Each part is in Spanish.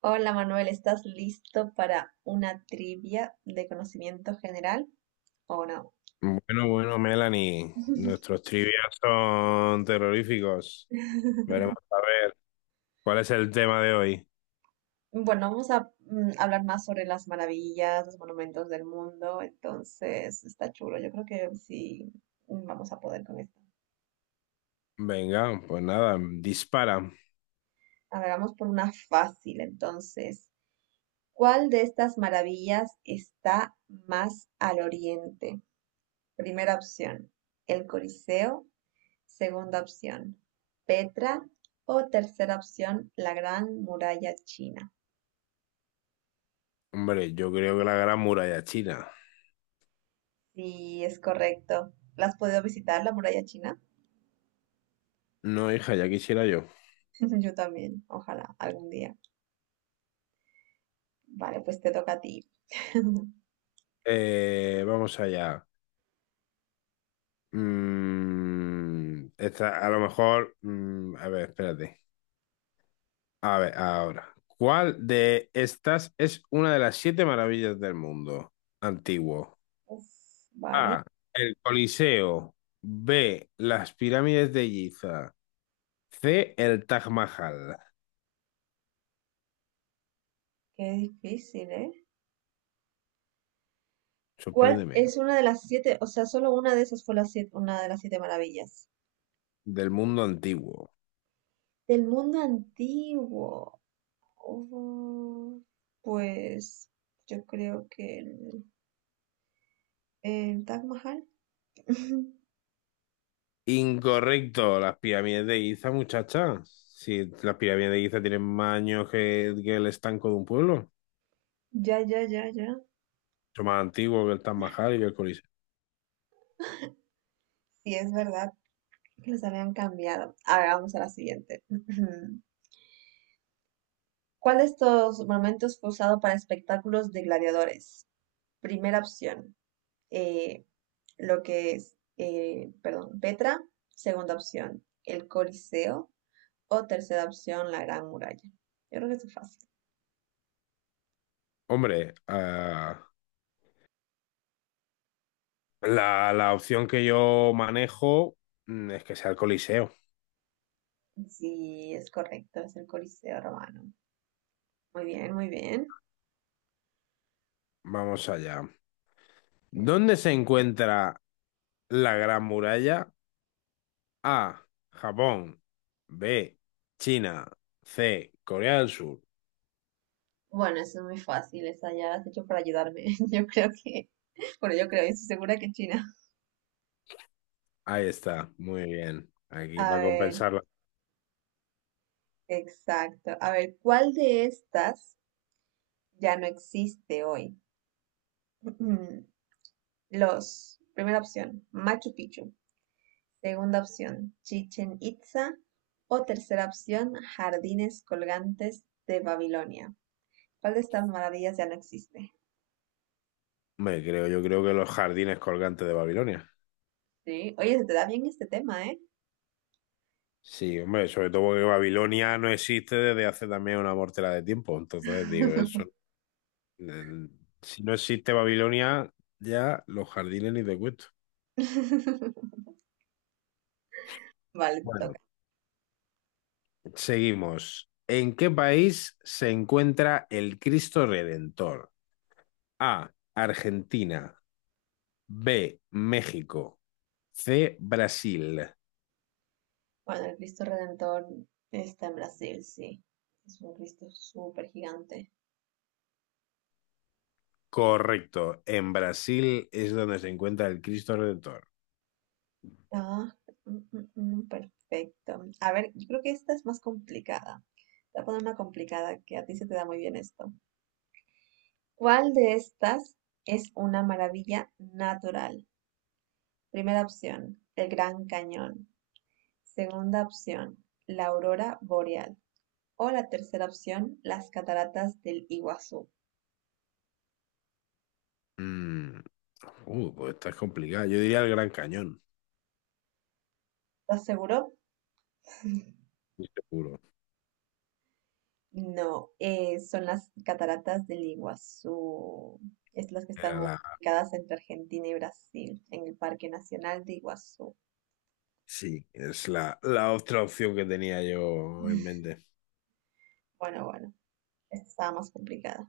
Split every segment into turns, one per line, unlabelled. Hola Manuel, ¿estás listo para una trivia de conocimiento general o no?
Bueno, bueno, Melanie, nuestros trivias son terroríficos. Veremos a ver cuál es el tema de hoy.
Bueno, vamos a hablar más sobre las maravillas, los monumentos del mundo, entonces está chulo, yo creo que sí. Vamos a poder con esto.
Venga, pues nada, dispara.
A ver, vamos por una fácil, entonces, ¿cuál de estas maravillas está más al oriente? Primera opción, el Coliseo. Segunda opción, Petra, o tercera opción, la Gran Muralla China.
Hombre, yo creo que la Gran Muralla China.
Sí, es correcto. ¿La has podido visitar, la Muralla China?
No, hija, ya quisiera yo.
Yo también, ojalá, algún día. Vale, pues te toca a ti.
Vamos allá. Esta, a lo mejor. A ver, espérate. A ver, ahora. ¿Cuál de estas es una de las siete maravillas del mundo antiguo?
Uf, vale,
A. El Coliseo. B. Las pirámides de Giza. C. El Taj Mahal.
qué difícil, ¿eh? ¿Cuál
Sorpréndeme.
es una de las siete? O sea, solo una de esas fue una de las siete maravillas.
Del mundo antiguo.
Del mundo antiguo. Oh, pues yo creo que el Taj Mahal.
Incorrecto. Las pirámides de Giza, muchacha. Si las pirámides de Giza tienen más años que el estanco de un pueblo.
Ya, ya, ya, ya.
Son más antiguos que el Taj Mahal y que el Coliseo.
Sí, es verdad que los habían cambiado. A ver, vamos a la siguiente. ¿Cuál de estos momentos fue usado para espectáculos de gladiadores? Primera opción, eh, lo que es, perdón, Petra. Segunda opción, el Coliseo. O tercera opción, la Gran Muralla. Yo creo que eso es fácil.
Hombre, la opción que yo manejo es que sea el Coliseo.
Sí, es correcto, es el Coliseo romano. Muy bien, muy bien.
Vamos allá. ¿Dónde se encuentra la Gran Muralla? A. Japón. B. China. C. Corea del Sur.
Bueno, eso es muy fácil, esa ya la has hecho para ayudarme. Yo creo que, bueno, yo creo, yo estoy segura que China.
Ahí está. Muy bien. Aquí
A
para
ver,
compensarla.
exacto. A ver, ¿cuál de estas ya no existe hoy? Primera opción, Machu Picchu. Segunda opción, Chichen Itza. O tercera opción, Jardines Colgantes de Babilonia. ¿Cuál de estas maravillas ya no existe?
Hombre, creo, yo creo que los jardines colgantes de Babilonia.
Sí, oye, se te da bien este tema, ¿eh?
Sí, hombre, sobre todo porque Babilonia no existe desde hace también una mortera de tiempo. Entonces, digo, eso. eh, Si no existe Babilonia, ya los jardines ni te cuento.
Vale, te
Bueno,
toca.
seguimos. ¿En qué país se encuentra el Cristo Redentor? A. Argentina. B, México. C, Brasil.
Bueno, el Cristo Redentor está en Brasil, sí. Es un Cristo súper gigante.
Correcto. En Brasil es donde se encuentra el Cristo Redentor.
Ah, perfecto. A ver, yo creo que esta es más complicada. Te voy a poner una complicada que a ti se te da muy bien esto. ¿Cuál de estas es una maravilla natural? Primera opción, el Gran Cañón. Segunda opción, la aurora boreal. O la tercera opción, las cataratas del Iguazú.
Mm. Pues esta es complicada. Yo diría el Gran Cañón,
¿Estás seguro?
estoy seguro.
No, son las cataratas del Iguazú. Es las que están
Era
ubicadas entre Argentina y Brasil, en el Parque Nacional de Iguazú.
sí, es la otra opción que tenía yo en mente.
Bueno, bueno, esta estaba más complicada.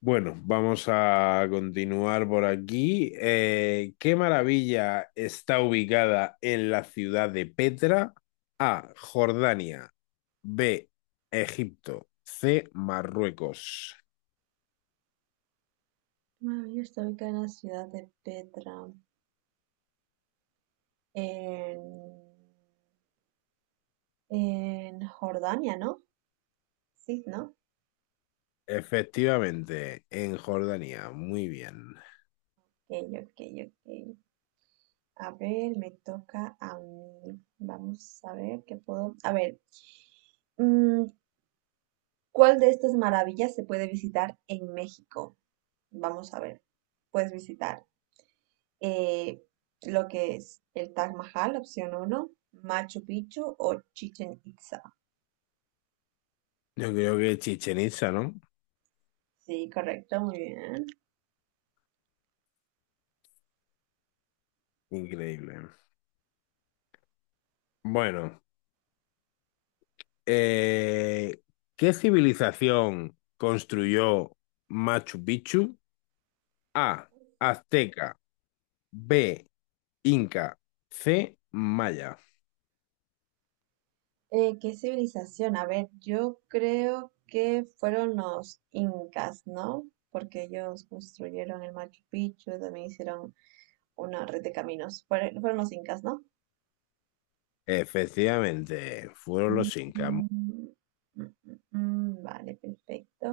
Bueno, vamos a continuar por aquí. ¿Qué maravilla está ubicada en la ciudad de Petra? A. Jordania. B. Egipto. C. Marruecos.
Maravilla está ubicada en la ciudad de Petra, en, en Jordania, ¿no? Sí, ¿no?
Efectivamente, en Jordania. Muy bien.
Ok, ok, ok. A ver, me toca a mí. Vamos a ver qué puedo. A ver. ¿Cuál de estas maravillas se puede visitar en México? Vamos a ver. Puedes visitar eh, lo que es el Taj Mahal, opción uno, Machu Picchu o Chichen Itza.
Yo creo que Chichen Itza, ¿no?
Sí, correcto, muy bien.
Increíble. Bueno, eh, ¿qué civilización construyó Machu Picchu? A. Azteca. B. Inca. C, Maya.
¿Qué civilización? A ver, yo creo que fueron los incas, ¿no? Porque ellos construyeron el Machu Picchu, también hicieron una red de caminos. Fueron los incas, ¿no?
Efectivamente, fueron
Mm,
los Incas.
mm, mm, mm, vale, perfecto.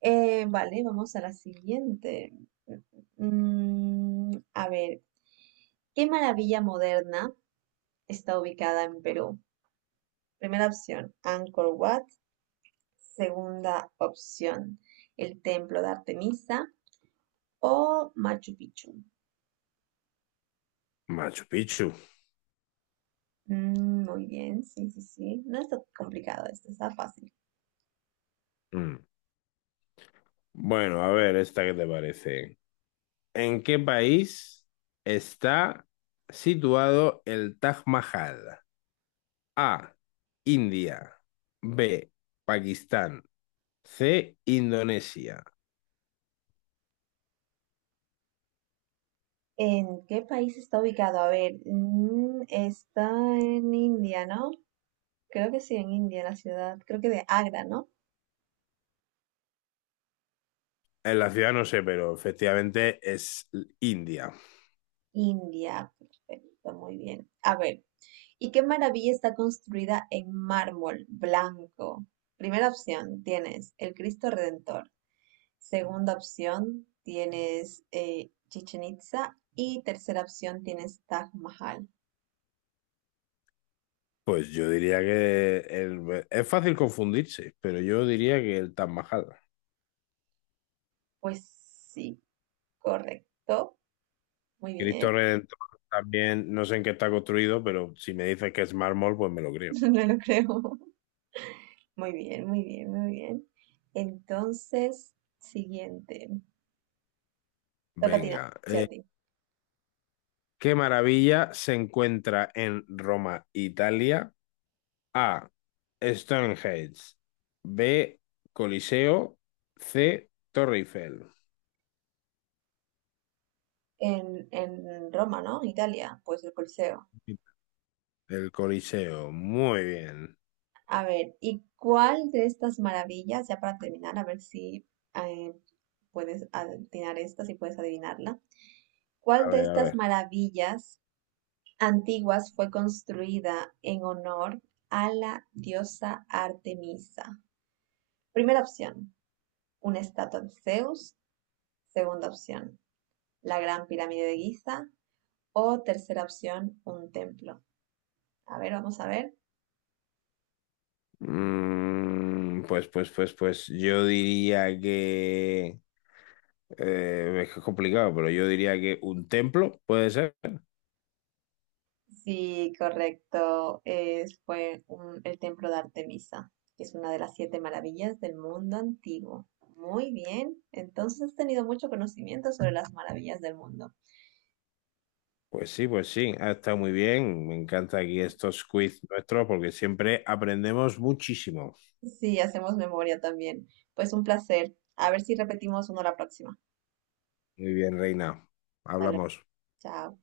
Vale, vamos a la siguiente. Mm, a ver, ¿qué maravilla moderna está ubicada en Perú? Primera opción, Angkor Wat. Segunda opción, el Templo de Artemisa, o Machu Picchu.
Machu Picchu.
Mm, muy bien, sí, sí, sí. No está complicado esto, está fácil.
Mm. Bueno, a ver, esta que te parece. ¿En qué país está situado el Taj Mahal? A, India. B, Pakistán. C, Indonesia.
¿En qué país está ubicado? A ver, está en India, ¿no? Creo que sí, en India, la ciudad, creo que de Agra, ¿no?
En la ciudad no sé, pero efectivamente es India.
India, perfecto, muy bien. A ver, ¿y qué maravilla está construida en mármol blanco? Primera opción, tienes el Cristo Redentor. Segunda opción, tienes Chichen Itza. Y tercera opción, tienes Taj Mahal.
Pues yo diría que el- es fácil confundirse, pero yo diría que el Taj Mahal.
Pues sí, correcto. Muy bien,
Cristo Redentor también, no sé en qué está construido, pero si me dices que es mármol, pues me lo creo.
no lo creo. Muy bien, muy bien, muy bien. Entonces, siguiente. Toca a ti, ¿no?
Venga.
Sí, a ti.
¿Qué maravilla se encuentra en Roma, Italia? A. Stonehenge. B. Coliseo. C. Torre Eiffel.
En Roma, ¿no? Italia, pues el Coliseo.
El Coliseo. Muy bien.
A ver, ¿y cuál de estas maravillas, ya para terminar, a ver si eh, puedes adivinar esta, si puedes adivinarla?
A
¿Cuál de
ver, a
estas
ver.
maravillas antiguas fue construida en honor a la diosa Artemisa? Primera opción, una estatua de Zeus. Segunda opción, la Gran Pirámide de Giza. O tercera opción, un templo. A ver, vamos a ver.
Yo diría que... es que es complicado, pero yo diría que un templo, ¿puede ser?
Sí, correcto. El templo de Artemisa, que es una de las siete maravillas del mundo antiguo. Muy bien. Entonces has tenido mucho conocimiento sobre las maravillas del mundo.
Pues sí, ha estado muy bien. Me encanta aquí estos quiz nuestros porque siempre aprendemos muchísimo.
Sí, hacemos memoria también. Pues un placer. A ver si repetimos uno la próxima.
Muy bien, Reina.
Dale,
Hablamos.
chao.